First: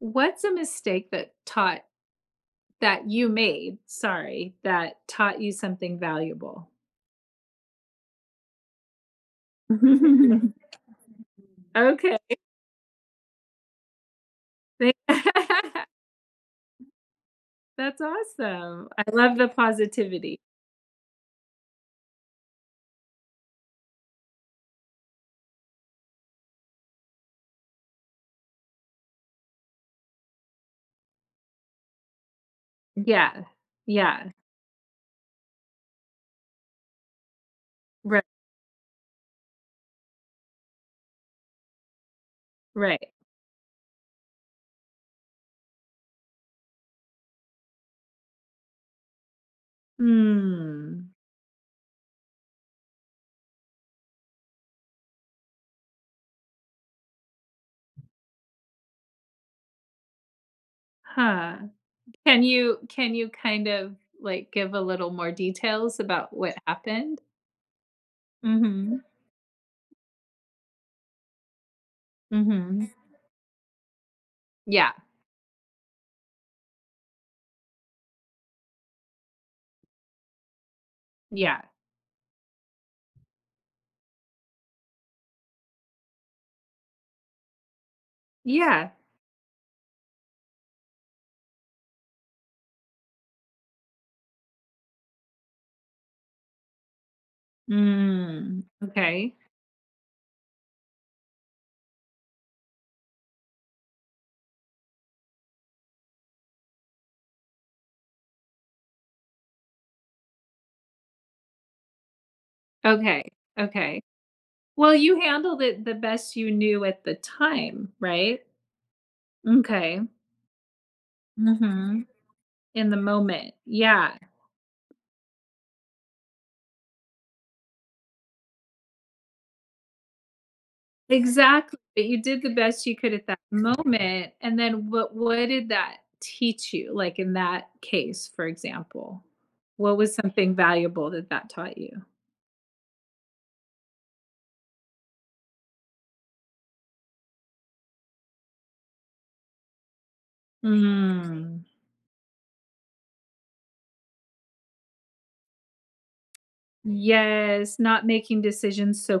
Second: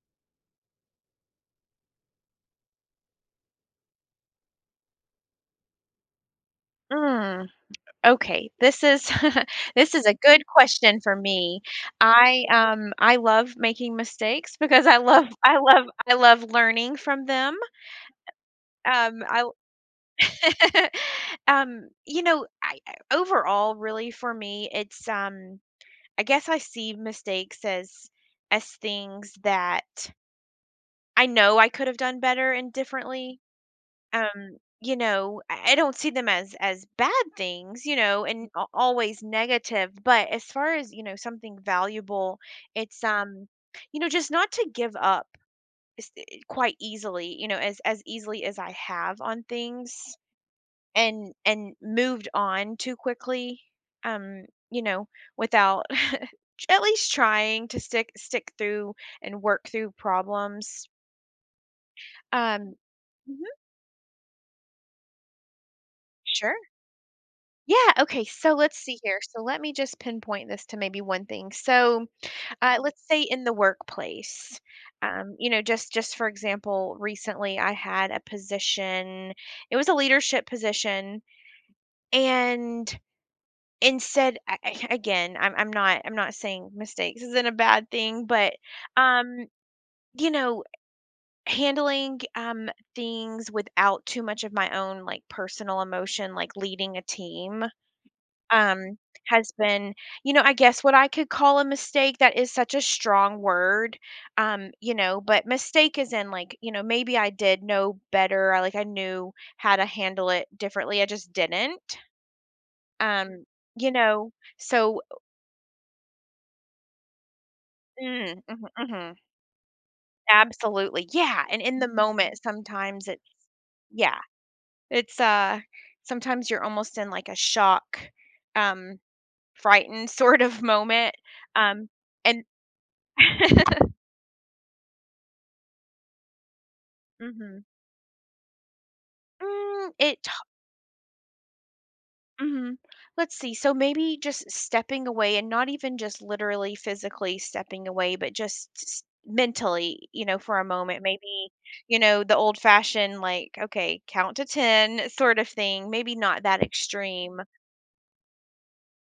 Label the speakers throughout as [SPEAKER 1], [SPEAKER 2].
[SPEAKER 1] What's a mistake that taught that you made, sorry, that taught you something valuable?
[SPEAKER 2] Mm, okay. This is this is a good question for me.
[SPEAKER 1] Okay.
[SPEAKER 2] I love making mistakes because I love I
[SPEAKER 1] That's
[SPEAKER 2] love I love learning from them.
[SPEAKER 1] awesome. I love the
[SPEAKER 2] I
[SPEAKER 1] positivity.
[SPEAKER 2] overall really for me it's I guess I see mistakes as things that I know I could have done better and differently.
[SPEAKER 1] Yeah. Yeah.
[SPEAKER 2] I don't see them as bad things,
[SPEAKER 1] Right,
[SPEAKER 2] and always negative, but as far as something valuable, it's
[SPEAKER 1] right.
[SPEAKER 2] just not to give up quite easily, as easily as I have on things,
[SPEAKER 1] Mm.
[SPEAKER 2] and moved on too quickly, um you know without at least trying to stick through and work through problems.
[SPEAKER 1] Huh. Can
[SPEAKER 2] um
[SPEAKER 1] you can you
[SPEAKER 2] mhm.
[SPEAKER 1] kind of, like, give a little more details about what
[SPEAKER 2] Sure.
[SPEAKER 1] happened?
[SPEAKER 2] Yeah, okay, so let's see
[SPEAKER 1] Mhm.
[SPEAKER 2] here. So let me just pinpoint this to maybe one thing. So,
[SPEAKER 1] Mhm.
[SPEAKER 2] let's say in the workplace,
[SPEAKER 1] Yeah.
[SPEAKER 2] you know, just for example, recently I had a position. It was a leadership position,
[SPEAKER 1] Yeah.
[SPEAKER 2] and instead, again, I'm not, I'm not saying mistakes isn't a bad thing, but
[SPEAKER 1] Yeah.
[SPEAKER 2] um, you know, handling things without too much of my own, like, personal emotion, like leading a team,
[SPEAKER 1] Mm.
[SPEAKER 2] um,
[SPEAKER 1] Okay.
[SPEAKER 2] has been, you know, I guess what I could call a mistake. That is such a strong word, you know, but mistake is in, like, you know, maybe I did know better. I knew how to handle it differently. I just didn't.
[SPEAKER 1] Okay.
[SPEAKER 2] Um, you
[SPEAKER 1] Okay.
[SPEAKER 2] know,
[SPEAKER 1] Well,
[SPEAKER 2] so
[SPEAKER 1] you handled it the best you knew at the time,
[SPEAKER 2] mm,
[SPEAKER 1] right?
[SPEAKER 2] mhm, mhm,
[SPEAKER 1] Okay.
[SPEAKER 2] absolutely, yeah. And in the
[SPEAKER 1] Mhm.
[SPEAKER 2] moment,
[SPEAKER 1] In the
[SPEAKER 2] sometimes it,
[SPEAKER 1] moment.
[SPEAKER 2] yeah,
[SPEAKER 1] Yeah.
[SPEAKER 2] it's sometimes you're almost in, like, a shock, um, frightened sort of moment,
[SPEAKER 1] Exactly,
[SPEAKER 2] um,
[SPEAKER 1] but you did
[SPEAKER 2] and.
[SPEAKER 1] the best you could at that moment, and then what did that teach you, like, in
[SPEAKER 2] Mhm.
[SPEAKER 1] that case, for example?
[SPEAKER 2] Mm,
[SPEAKER 1] What was
[SPEAKER 2] it t
[SPEAKER 1] something valuable that taught you?
[SPEAKER 2] let Let's see, so maybe just stepping away and not even just literally physically stepping away, but just s mentally, you know, for a moment, maybe,
[SPEAKER 1] Mm.
[SPEAKER 2] you know, the old-fashioned, like, "Okay, count to 10," sort of thing, maybe not that extreme.
[SPEAKER 1] Yes, not making decisions so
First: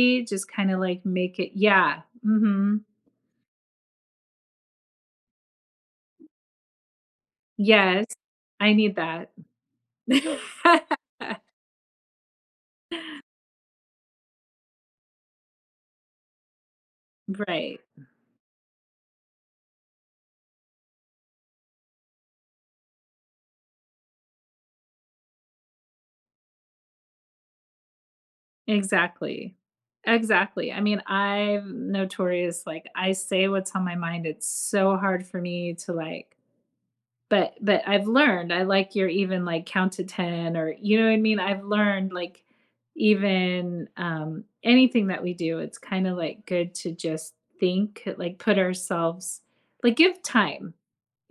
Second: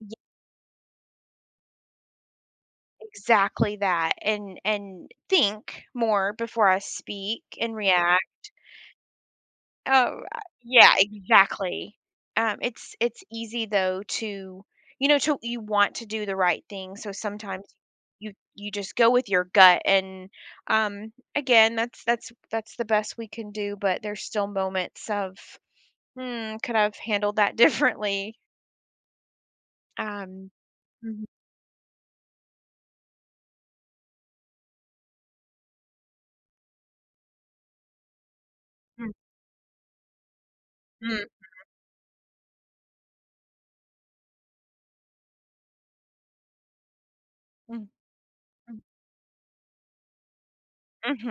[SPEAKER 2] Ye
[SPEAKER 1] just kinda, like, make it. Yeah. Mhm.
[SPEAKER 2] Exactly that, and think more before I speak and
[SPEAKER 1] Yes.
[SPEAKER 2] react.
[SPEAKER 1] I need that.
[SPEAKER 2] Oh, yeah, exactly. It's easy though to, you know, to... you want to do the right thing, so sometimes
[SPEAKER 1] Right.
[SPEAKER 2] you just go with your gut, and again, that's the best we can do, but there's still moments of, "Hmm, could I have handled that differently?"
[SPEAKER 1] Exactly.
[SPEAKER 2] Um,
[SPEAKER 1] Exactly. I mean,
[SPEAKER 2] mhm,
[SPEAKER 1] I'm notorious, like, I say what's on my mind. It's so hard for me to, like, but I've learned, I like your
[SPEAKER 2] mm,
[SPEAKER 1] even, like, count to 10, or you know what I mean?
[SPEAKER 2] mm,
[SPEAKER 1] I've learned, like, even, anything that we do, it's kinda, like, good to just
[SPEAKER 2] mm,
[SPEAKER 1] think, like, put
[SPEAKER 2] mm,
[SPEAKER 1] ourselves, like, give time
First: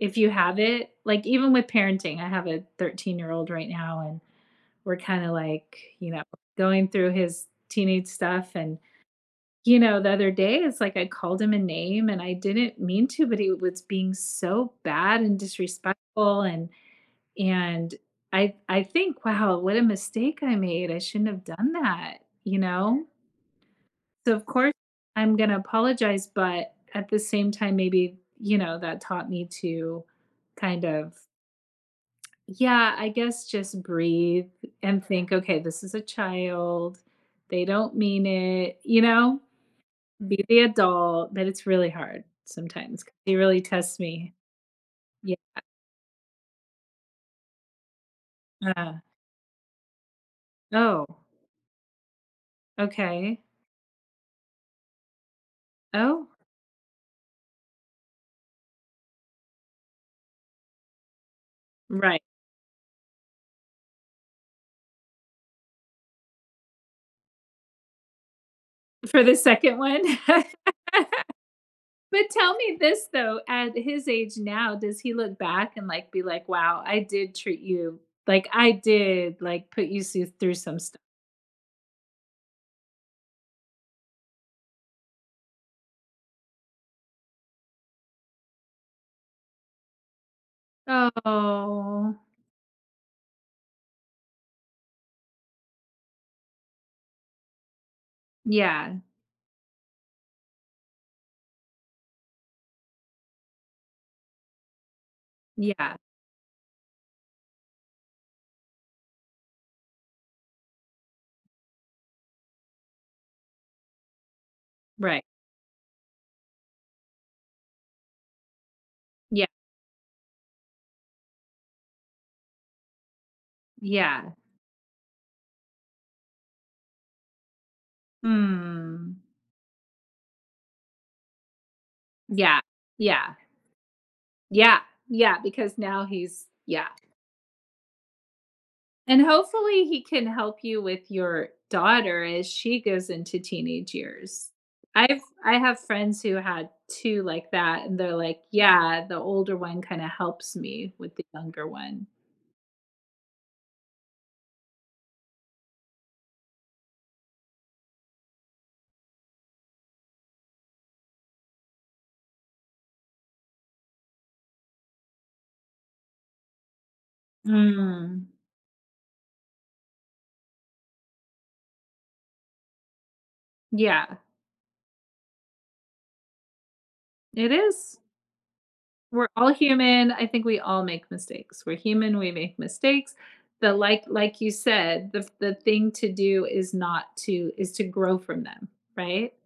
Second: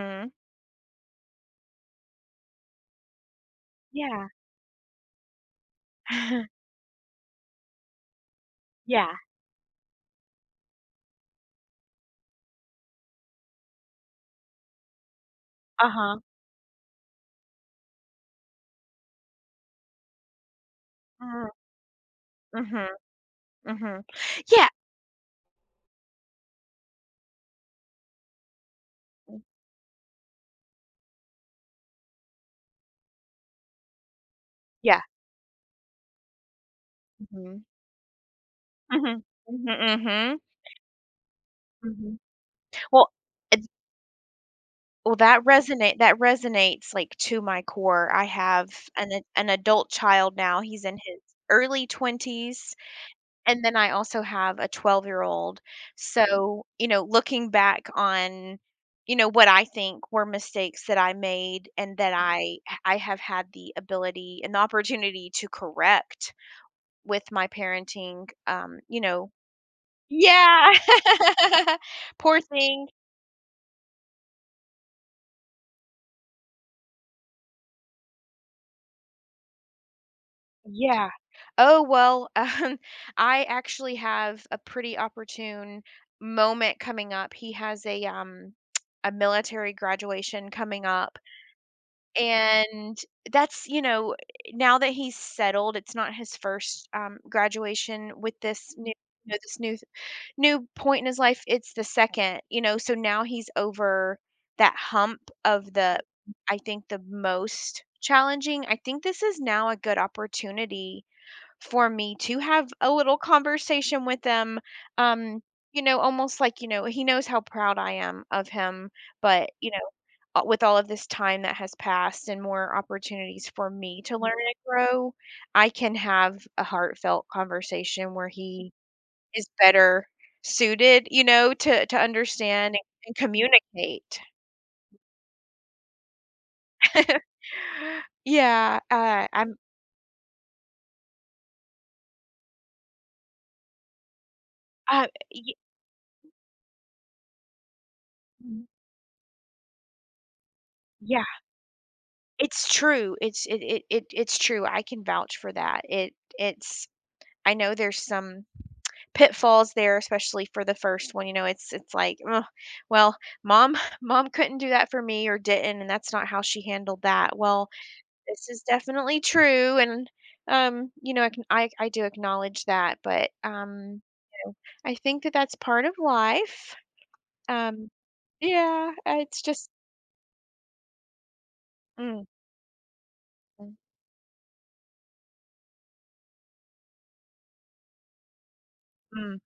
[SPEAKER 1] if you have it. Like, even with parenting, I have a 13-year-old year old right now, and
[SPEAKER 2] yeah.
[SPEAKER 1] we're kinda like, you know, going through his teenage stuff, and
[SPEAKER 2] Yeah,
[SPEAKER 1] you know, the other day, it's like I called him a name and I didn't mean to, but he was being so bad and
[SPEAKER 2] uh-huh,
[SPEAKER 1] disrespectful, and I think, "Wow, what a mistake I made. I shouldn't have
[SPEAKER 2] mhm,
[SPEAKER 1] done that," you
[SPEAKER 2] mhm,
[SPEAKER 1] know?
[SPEAKER 2] mhm.
[SPEAKER 1] So, of
[SPEAKER 2] Yeah,
[SPEAKER 1] course, I'm gonna apologize, but at the same time, maybe, you know, that taught me to kind of, yeah, I guess just breathe
[SPEAKER 2] yeah,
[SPEAKER 1] and think, "Okay, this is a child. They
[SPEAKER 2] mhm,
[SPEAKER 1] don't mean it," you
[SPEAKER 2] mhm,
[SPEAKER 1] know?
[SPEAKER 2] mhm, mhm.
[SPEAKER 1] Be the adult, but it's really
[SPEAKER 2] Mhm.
[SPEAKER 1] hard sometimes
[SPEAKER 2] Well,
[SPEAKER 1] 'cause he really
[SPEAKER 2] it's
[SPEAKER 1] tests me. Yeah.
[SPEAKER 2] that resonate that resonates, like, to my core. I have
[SPEAKER 1] Uh,
[SPEAKER 2] an adult child now. He's in
[SPEAKER 1] Oh,
[SPEAKER 2] his early 20s,
[SPEAKER 1] okay.
[SPEAKER 2] and then I also have a 12-year-old.
[SPEAKER 1] Oh,
[SPEAKER 2] So, you know, looking back on, you know, what I think were mistakes that I made and that
[SPEAKER 1] right.
[SPEAKER 2] I have had the ability and the opportunity to correct with my parenting, you
[SPEAKER 1] For
[SPEAKER 2] know...
[SPEAKER 1] the second one?
[SPEAKER 2] Yeah.
[SPEAKER 1] But
[SPEAKER 2] Poor
[SPEAKER 1] tell me
[SPEAKER 2] thing.
[SPEAKER 1] this though, at his age now, does he look back and, like, be like, "Wow, I did treat you, like, I did, like, put you s through some stuff."
[SPEAKER 2] Yeah. Oh, well, um, I actually have a pretty opportune moment coming up. He has a military graduation coming up,
[SPEAKER 1] Oh.
[SPEAKER 2] and that's, you know, now that he's settled, it's not his first graduation with this new...
[SPEAKER 1] Yeah.
[SPEAKER 2] you know, this new point in his life. It's the second, you know, so now he's over that hump of
[SPEAKER 1] Yeah.
[SPEAKER 2] the... I think the most challenging. I think this is now a good opportunity for me to have a little conversation with them.
[SPEAKER 1] Right.
[SPEAKER 2] Um, you know, almost like, you know, he knows how proud I am of him,
[SPEAKER 1] Yeah.
[SPEAKER 2] but, you know, with all of this time that has passed and more opportunities for me to
[SPEAKER 1] Yeah.
[SPEAKER 2] learn and grow, I can have a heartfelt conversation where he
[SPEAKER 1] Hmm.
[SPEAKER 2] is better suited, you know, to
[SPEAKER 1] Yeah.
[SPEAKER 2] understand and,
[SPEAKER 1] Yeah.
[SPEAKER 2] communicate.
[SPEAKER 1] Yeah. Yeah. Because now he's, yeah.
[SPEAKER 2] yeah,
[SPEAKER 1] And
[SPEAKER 2] uh, I'm
[SPEAKER 1] hopefully he can help you with your daughter as she goes into teenage years.
[SPEAKER 2] uh,
[SPEAKER 1] I've,
[SPEAKER 2] y-
[SPEAKER 1] I have friends who had two like that, and they're like, yeah, the older one kind of helps me with the
[SPEAKER 2] yeah.
[SPEAKER 1] younger one.
[SPEAKER 2] It's true, it's it's true, I can vouch for that. It it's I know there's some pitfalls there, especially for the first one, you know, it's like, "Ugh, well, mom mom couldn't do that for me or didn't, and that's not how she handled that." Well,
[SPEAKER 1] Mm.
[SPEAKER 2] this is definitely true, and, you know, I can I do acknowledge that, but,
[SPEAKER 1] Yeah.
[SPEAKER 2] you know, I think that that's part of life,
[SPEAKER 1] It
[SPEAKER 2] um
[SPEAKER 1] is.
[SPEAKER 2] yeah,
[SPEAKER 1] We're
[SPEAKER 2] it's
[SPEAKER 1] all
[SPEAKER 2] just...
[SPEAKER 1] human. I think we all make mistakes. We're human,
[SPEAKER 2] Mm,
[SPEAKER 1] we make mistakes. The
[SPEAKER 2] mm,
[SPEAKER 1] like you said, the thing to do is not to is to grow from them, right?
[SPEAKER 2] mm,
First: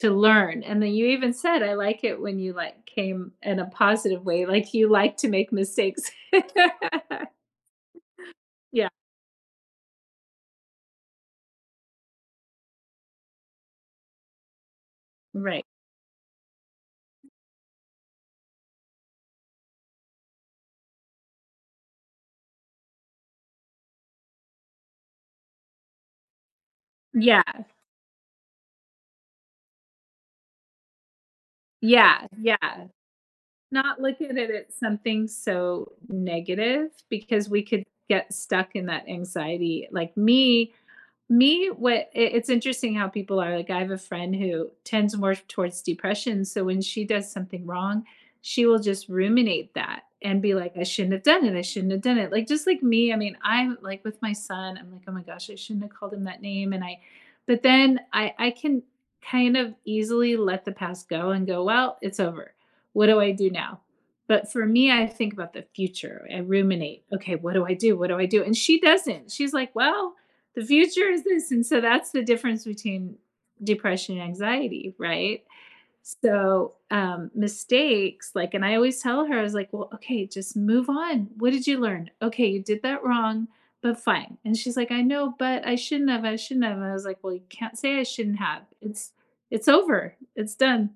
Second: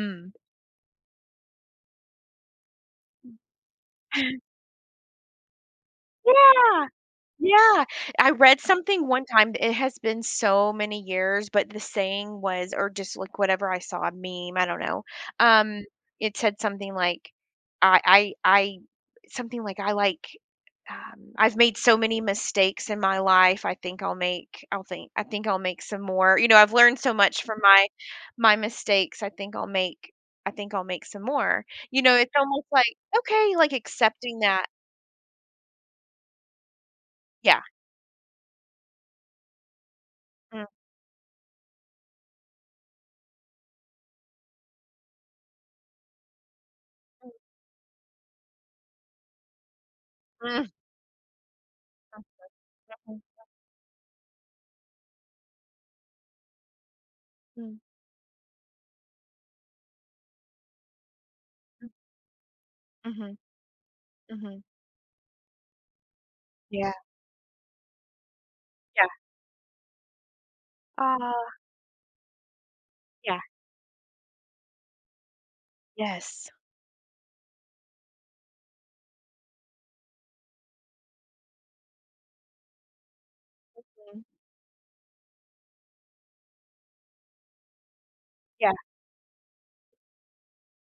[SPEAKER 1] To learn. And then you even said, I like it when you, like, came in a positive way, like you like to make mistakes.
[SPEAKER 2] Yeah. Yeah, I read
[SPEAKER 1] Yeah,
[SPEAKER 2] something one time. It has been so many years, but the saying was, or just, like, whatever, I saw a meme, I don't know,
[SPEAKER 1] right.
[SPEAKER 2] um, it said something like, I something like, "I've made so many mistakes in my life, I think I'll make... I'll think... I think I'll make some more. You know, I've learned so
[SPEAKER 1] Yeah.
[SPEAKER 2] much from my mistakes. I think I'll make... I think I'll make some more." You know,
[SPEAKER 1] Yeah,
[SPEAKER 2] it's almost
[SPEAKER 1] yeah.
[SPEAKER 2] like, okay, like,
[SPEAKER 1] Not look at
[SPEAKER 2] accepting
[SPEAKER 1] it
[SPEAKER 2] that...
[SPEAKER 1] as something so negative because
[SPEAKER 2] Yeah.
[SPEAKER 1] we could get stuck in that anxiety. Like
[SPEAKER 2] Mhm,
[SPEAKER 1] me, me, what it, it's interesting how people are like, I have a friend who tends more towards depression. So when she does something wrong, she will just ruminate that and be
[SPEAKER 2] mhm,
[SPEAKER 1] like, I shouldn't have done it. I shouldn't have done it. Like, just like me, I
[SPEAKER 2] mhm.
[SPEAKER 1] mean, I'm like with my son, I'm like, oh my gosh, I shouldn't have called him that name. And I, but
[SPEAKER 2] Mm,
[SPEAKER 1] then I can kind of easily let the past go and go,
[SPEAKER 2] mm,
[SPEAKER 1] well, it's over. What do I
[SPEAKER 2] mhm,
[SPEAKER 1] do now? But
[SPEAKER 2] mhm.
[SPEAKER 1] for me, I think about the future. I
[SPEAKER 2] Yeah,
[SPEAKER 1] ruminate, okay, what do I do? What do I do? And she
[SPEAKER 2] yeah.
[SPEAKER 1] doesn't. She's like, well, the future is this,
[SPEAKER 2] Ah,
[SPEAKER 1] and so that's the difference between
[SPEAKER 2] yeah,
[SPEAKER 1] depression and anxiety, right?
[SPEAKER 2] yes.
[SPEAKER 1] So mistakes, like, and I always tell her, I was like, well, okay, just move on. What did you learn? Okay, you did that wrong, but
[SPEAKER 2] Mhm.
[SPEAKER 1] fine. And she's like, I know, but I shouldn't have, I shouldn't have. And I was like, well, you can't say I shouldn't have,
[SPEAKER 2] Yeah,
[SPEAKER 1] it's over, it's done,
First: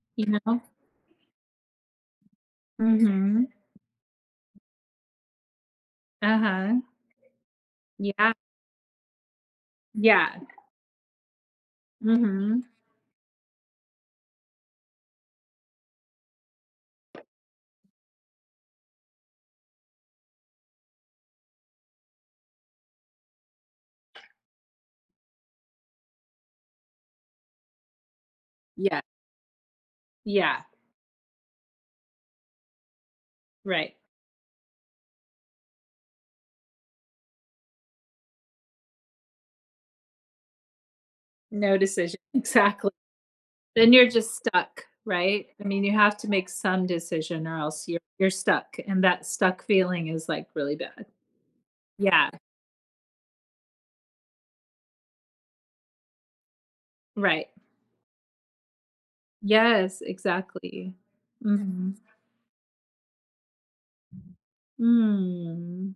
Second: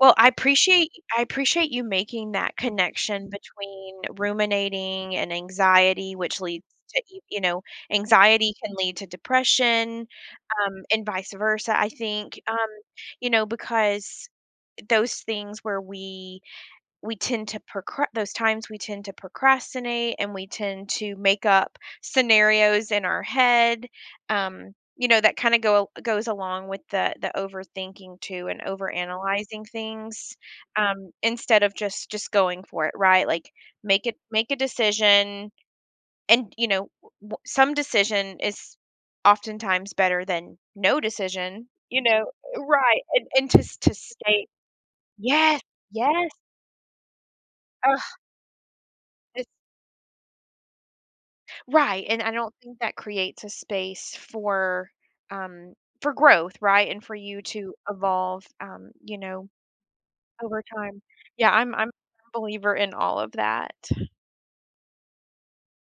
[SPEAKER 2] well, I
[SPEAKER 1] you know?
[SPEAKER 2] appreciate... I appreciate you making that connection. Mhm.
[SPEAKER 1] Mm-hmm.
[SPEAKER 2] Between ruminating and anxiety, which leads
[SPEAKER 1] Uh-huh.
[SPEAKER 2] to y you know,
[SPEAKER 1] Yeah.
[SPEAKER 2] anxiety can lead to depression,
[SPEAKER 1] Yeah.
[SPEAKER 2] and vice versa, I think,
[SPEAKER 1] Mm-hmm.
[SPEAKER 2] you know, because those things where we tend to procra those times we tend to procrastinate and we tend to make up scenarios in our head, you know, that kind of go goes along with the overthinking too and
[SPEAKER 1] Yeah.
[SPEAKER 2] overanalyzing things,
[SPEAKER 1] Yeah.
[SPEAKER 2] instead of just going for it, right? Like,
[SPEAKER 1] Right.
[SPEAKER 2] make a decision, and you know, some decision is oftentimes better than no decision,
[SPEAKER 1] No
[SPEAKER 2] you
[SPEAKER 1] decision.
[SPEAKER 2] know,
[SPEAKER 1] Exactly.
[SPEAKER 2] right. And,
[SPEAKER 1] Then
[SPEAKER 2] to
[SPEAKER 1] you're just
[SPEAKER 2] stay...
[SPEAKER 1] stuck, right?
[SPEAKER 2] Yes,
[SPEAKER 1] I mean, you have to
[SPEAKER 2] yes.
[SPEAKER 1] make some decision, or else you're
[SPEAKER 2] Ugh.
[SPEAKER 1] you're stuck, and that stuck feeling is like really bad.
[SPEAKER 2] Right, and
[SPEAKER 1] Yeah,
[SPEAKER 2] I don't think that creates a space um, for growth, right? And for you
[SPEAKER 1] right.
[SPEAKER 2] to evolve, you know,
[SPEAKER 1] Yes,
[SPEAKER 2] over
[SPEAKER 1] exactly.
[SPEAKER 2] time. Yeah, I'm
[SPEAKER 1] Mhm.
[SPEAKER 2] a believer in all of that.
[SPEAKER 1] Mm.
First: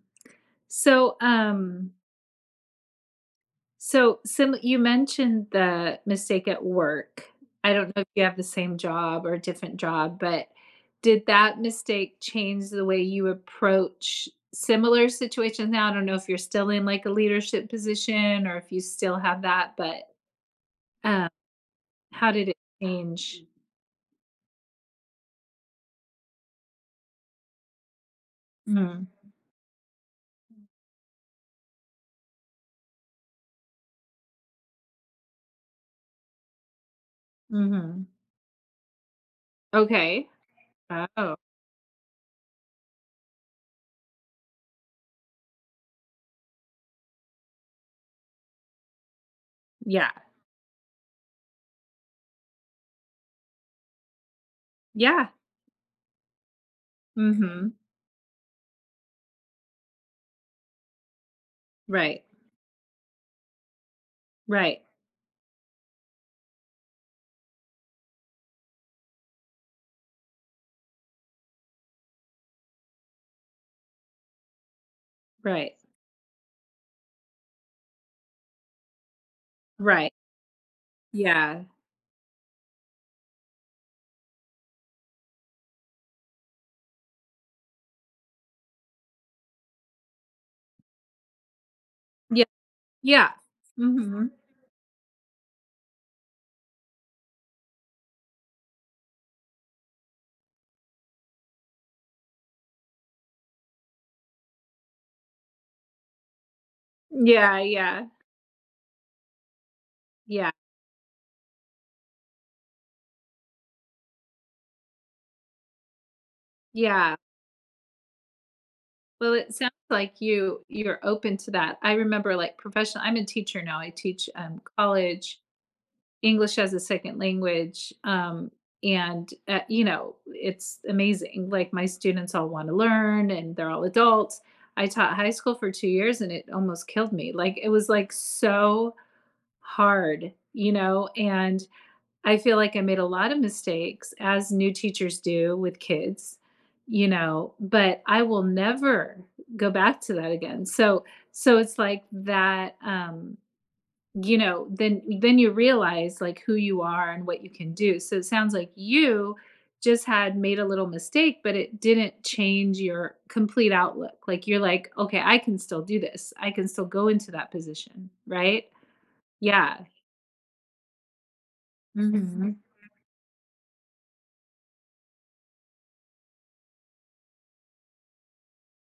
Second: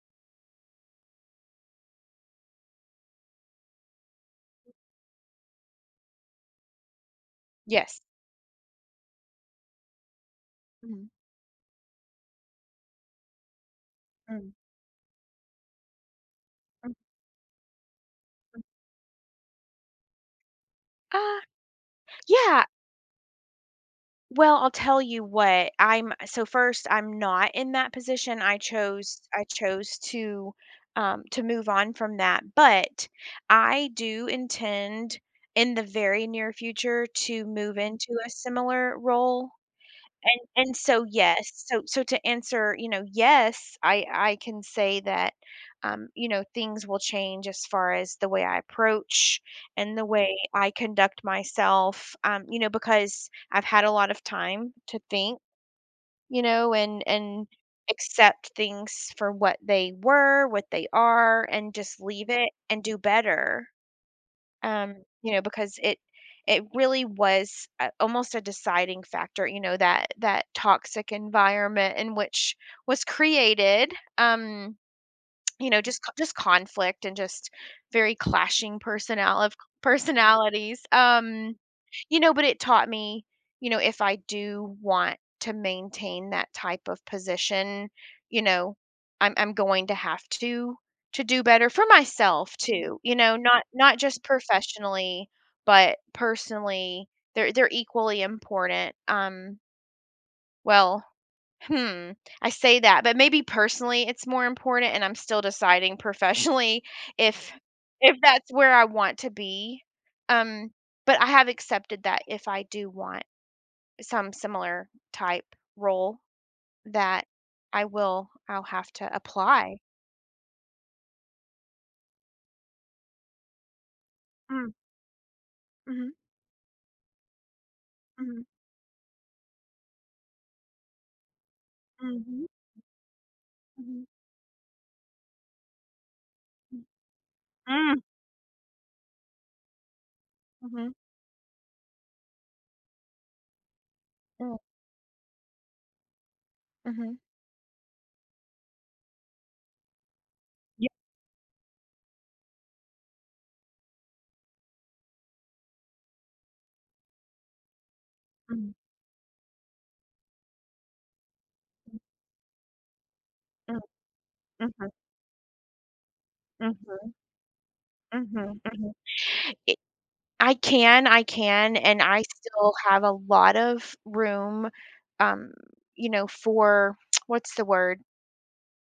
[SPEAKER 1] So, so, sim you mentioned the mistake at work. I don't know
[SPEAKER 2] Yes.
[SPEAKER 1] if you have the same job or a different job, but
[SPEAKER 2] Mhm,
[SPEAKER 1] did that mistake change the way you approach
[SPEAKER 2] mm,
[SPEAKER 1] similar situations now? I don't know if you're still in,
[SPEAKER 2] mm.
[SPEAKER 1] like, a leadership position or if you still have that, but, um,
[SPEAKER 2] Uh,
[SPEAKER 1] how did it
[SPEAKER 2] yeah.
[SPEAKER 1] change?
[SPEAKER 2] Well, I'll tell you what, I'm... so first, I'm not in that position.
[SPEAKER 1] Mm,
[SPEAKER 2] I chose to move on from that, but I do intend in the very near future to move
[SPEAKER 1] mhm.
[SPEAKER 2] into a similar role,
[SPEAKER 1] Okay.
[SPEAKER 2] and so,
[SPEAKER 1] Oh,
[SPEAKER 2] yes, so to answer, you know, yes, I can say that, you know, things will change as far as the way I approach and the
[SPEAKER 1] yeah.
[SPEAKER 2] way I conduct myself, you know, because I've had a lot of time to
[SPEAKER 1] Yeah.
[SPEAKER 2] think, you know, and
[SPEAKER 1] Mhm.
[SPEAKER 2] accept things for what they were, what they are, and just
[SPEAKER 1] Right.
[SPEAKER 2] leave it and do better,
[SPEAKER 1] Right.
[SPEAKER 2] um, you know, because it really was almost a deciding factor, you know, that that toxic environment in which was created, you
[SPEAKER 1] Right.
[SPEAKER 2] know, just just conflict and just very clashing personnel of
[SPEAKER 1] Right.
[SPEAKER 2] personalities.
[SPEAKER 1] Yeah.
[SPEAKER 2] You know, but it taught me, you know, if I do want to maintain that type of position, you know, I'm going to have to do better for
[SPEAKER 1] Yeah.
[SPEAKER 2] myself too. You
[SPEAKER 1] Yeah.
[SPEAKER 2] know, not just
[SPEAKER 1] Mhm.
[SPEAKER 2] professionally, but personally, they're equally important. Well, hmm, I say that, but maybe personally it's more important, and I'm still deciding professionally if
[SPEAKER 1] Yeah, yeah,
[SPEAKER 2] that's where I want to be.
[SPEAKER 1] yeah,
[SPEAKER 2] Um, but I have accepted that if I do want some similar type role
[SPEAKER 1] yeah.
[SPEAKER 2] that I'll have to
[SPEAKER 1] Well, it sounds
[SPEAKER 2] apply.
[SPEAKER 1] like you you're open to that. I remember like professional I'm a teacher now. I teach,
[SPEAKER 2] Mm,
[SPEAKER 1] college
[SPEAKER 2] mhm,
[SPEAKER 1] English as a second language,
[SPEAKER 2] mhm,
[SPEAKER 1] and, you know, it's amazing. Like, my students
[SPEAKER 2] mhm,
[SPEAKER 1] all wanna learn, and they're all
[SPEAKER 2] mhm,
[SPEAKER 1] adults. I taught high school for 2 years, and it almost killed me. Like, it was,
[SPEAKER 2] mm, mm,
[SPEAKER 1] like, so hard, you
[SPEAKER 2] mhm,
[SPEAKER 1] know, and I feel like I made a lot of mistakes, as
[SPEAKER 2] mm,
[SPEAKER 1] new teachers do with kids, you
[SPEAKER 2] mhm.
[SPEAKER 1] know, but I will never go back to that again.
[SPEAKER 2] Yeah,
[SPEAKER 1] So so it's like that you know, then you realize like who you are and what you can do. So it sounds like
[SPEAKER 2] mm,
[SPEAKER 1] you just had made a little mistake, but it didn't change your complete
[SPEAKER 2] mm,
[SPEAKER 1] outlook. Like you're like,
[SPEAKER 2] mhm,
[SPEAKER 1] okay, I can still do this. I can still go
[SPEAKER 2] mhm,
[SPEAKER 1] into that position,
[SPEAKER 2] mhm,
[SPEAKER 1] right?
[SPEAKER 2] mhm.
[SPEAKER 1] Yeah.
[SPEAKER 2] I can, and I
[SPEAKER 1] Mhm.
[SPEAKER 2] still have a lot of room, um, you know, for what's the word?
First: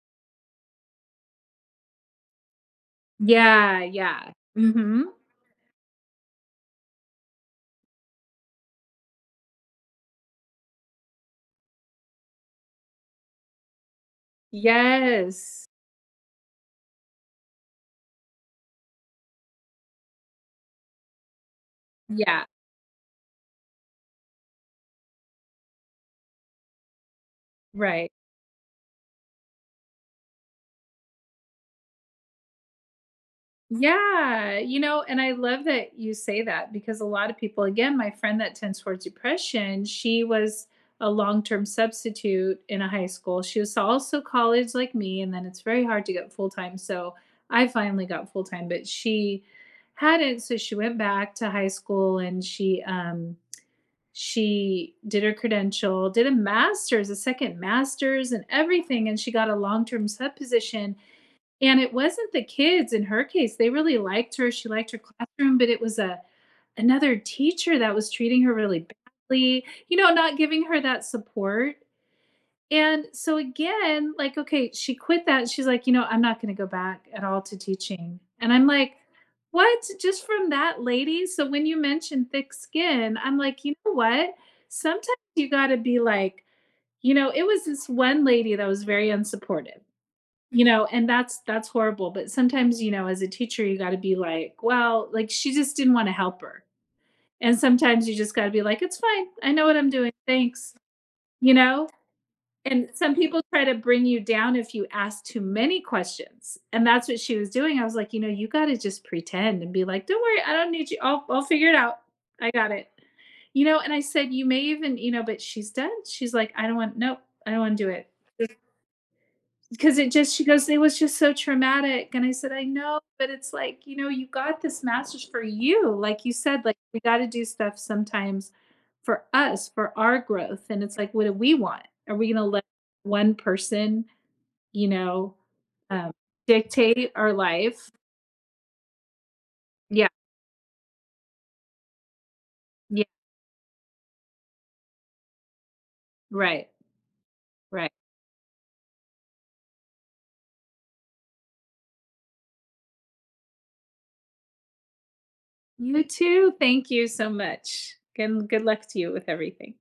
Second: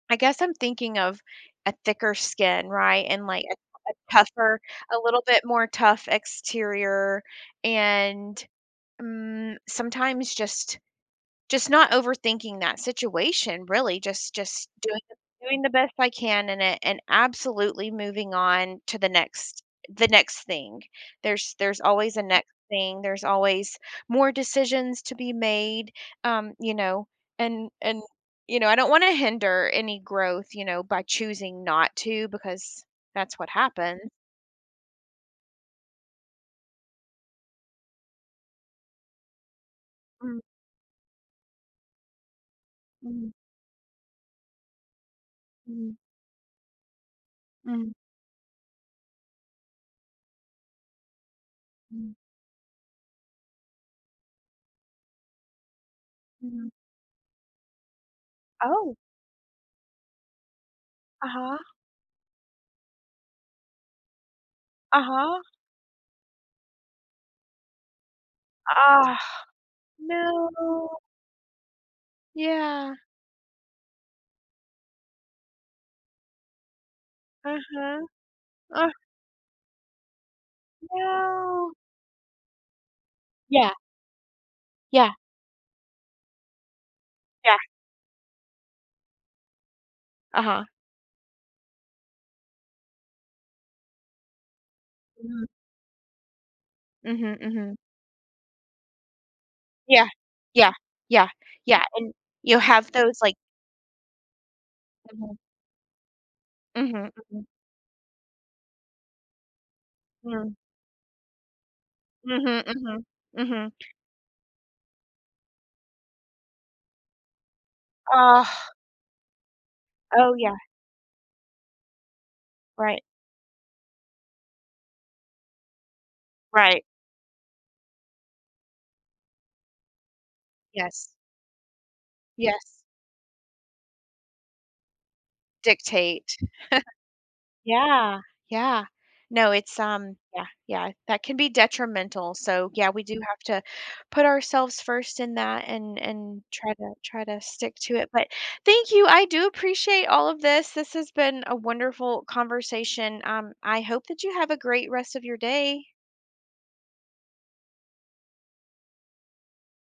[SPEAKER 2] I guess I'm thinking of a thicker skin, right? And like
[SPEAKER 1] Yeah,
[SPEAKER 2] a,
[SPEAKER 1] yeah.
[SPEAKER 2] tougher, a
[SPEAKER 1] Mhm.
[SPEAKER 2] little bit more tough exterior, and sometimes just not overthinking that situation, really, just doing
[SPEAKER 1] Yes.
[SPEAKER 2] the best I can in it, and absolutely moving on to the next... the next thing. There's always a
[SPEAKER 1] Yeah,
[SPEAKER 2] next thing. There's always more decisions to be made, you know, and
[SPEAKER 1] right.
[SPEAKER 2] you know, I don't want to hinder any growth, you know, by choosing not to, because that's what happens.
[SPEAKER 1] Yeah, you know, and I love that you say that because a lot of people again, my friend that tends towards depression, she
[SPEAKER 2] Mm,
[SPEAKER 1] was a long-term substitute in a high
[SPEAKER 2] mm,
[SPEAKER 1] school. She was also college like me, and then it's very
[SPEAKER 2] mm,
[SPEAKER 1] hard to get full-time, so I
[SPEAKER 2] mm,
[SPEAKER 1] finally got full-time, but she hadn't, so she went back to high
[SPEAKER 2] mm,
[SPEAKER 1] school, and she did her credential, did a
[SPEAKER 2] mm.
[SPEAKER 1] master's, a second master's and
[SPEAKER 2] Oh,
[SPEAKER 1] everything, and she got a long-term sub position.
[SPEAKER 2] uh-huh,
[SPEAKER 1] And it wasn't the kids in her case, they really liked her, she liked her
[SPEAKER 2] uh-huh.
[SPEAKER 1] classroom, but it was a another teacher that was treating her really
[SPEAKER 2] Ah,
[SPEAKER 1] badly, you know, not giving her
[SPEAKER 2] no.
[SPEAKER 1] that support.
[SPEAKER 2] Yeah.
[SPEAKER 1] And so again, like, okay, she quit that. She's like, "You know, I'm not gonna go back at all to
[SPEAKER 2] Uh-huh.
[SPEAKER 1] teaching." And I'm
[SPEAKER 2] Oh,
[SPEAKER 1] like, "What? Just from that lady?" So when
[SPEAKER 2] no.
[SPEAKER 1] you mentioned thick skin, I'm like,
[SPEAKER 2] Yeah,
[SPEAKER 1] "You know what?
[SPEAKER 2] yeah,
[SPEAKER 1] Sometimes you gotta be like," you know, it
[SPEAKER 2] yeah.
[SPEAKER 1] was this one lady that was very unsupportive,
[SPEAKER 2] Uh-huh.
[SPEAKER 1] you know, and that's horrible, but sometimes, you know, as a teacher you got to be like, well, like
[SPEAKER 2] Mhm.
[SPEAKER 1] she just didn't want to help her,
[SPEAKER 2] Mhm,
[SPEAKER 1] and
[SPEAKER 2] mhm.
[SPEAKER 1] sometimes you just got to be like, it's fine, I know what I'm
[SPEAKER 2] Yeah,
[SPEAKER 1] doing,
[SPEAKER 2] yeah,
[SPEAKER 1] thanks,
[SPEAKER 2] yeah,
[SPEAKER 1] you
[SPEAKER 2] yeah,
[SPEAKER 1] know.
[SPEAKER 2] and you
[SPEAKER 1] And
[SPEAKER 2] have
[SPEAKER 1] some
[SPEAKER 2] those, like...
[SPEAKER 1] people try to bring you down if you ask
[SPEAKER 2] Mhm,
[SPEAKER 1] too many questions, and that's
[SPEAKER 2] mhm,
[SPEAKER 1] what she
[SPEAKER 2] mhm,
[SPEAKER 1] was doing. I was like, you know, you got to just pretend and be like, don't worry, I
[SPEAKER 2] mhm,
[SPEAKER 1] don't need you, I'll figure it out, I
[SPEAKER 2] mhm,
[SPEAKER 1] got it,
[SPEAKER 2] mhm,
[SPEAKER 1] you
[SPEAKER 2] mhm.
[SPEAKER 1] know. And I said, you may even, you know, but she's done, she's like, I don't want, nope, I don't want to do it,
[SPEAKER 2] Oh,
[SPEAKER 1] because it just,
[SPEAKER 2] oh,
[SPEAKER 1] she
[SPEAKER 2] yeah,
[SPEAKER 1] goes, it was just so traumatic. And I said, I know,
[SPEAKER 2] right,
[SPEAKER 1] but it's like, you know, you got this masters for you, like you said, like
[SPEAKER 2] right.
[SPEAKER 1] we got to do stuff sometimes for us, for our growth, and it's like,
[SPEAKER 2] Yes,
[SPEAKER 1] what do we want? Are we going to let
[SPEAKER 2] yes.
[SPEAKER 1] one person, you know, um,
[SPEAKER 2] Dictate.
[SPEAKER 1] dictate our life?
[SPEAKER 2] Yeah, yeah. No, it's,
[SPEAKER 1] Yeah,
[SPEAKER 2] yeah, yeah, that can be detrimental, so, yeah, we
[SPEAKER 1] yeah,
[SPEAKER 2] do have to put ourselves first in that, and
[SPEAKER 1] right,
[SPEAKER 2] try to stick
[SPEAKER 1] right.
[SPEAKER 2] to it, but thank you, I do appreciate all of this. This has been a wonderful conversation. I hope that you have a great rest of your day.
[SPEAKER 1] You too, thank you so much, and good luck to you with everything.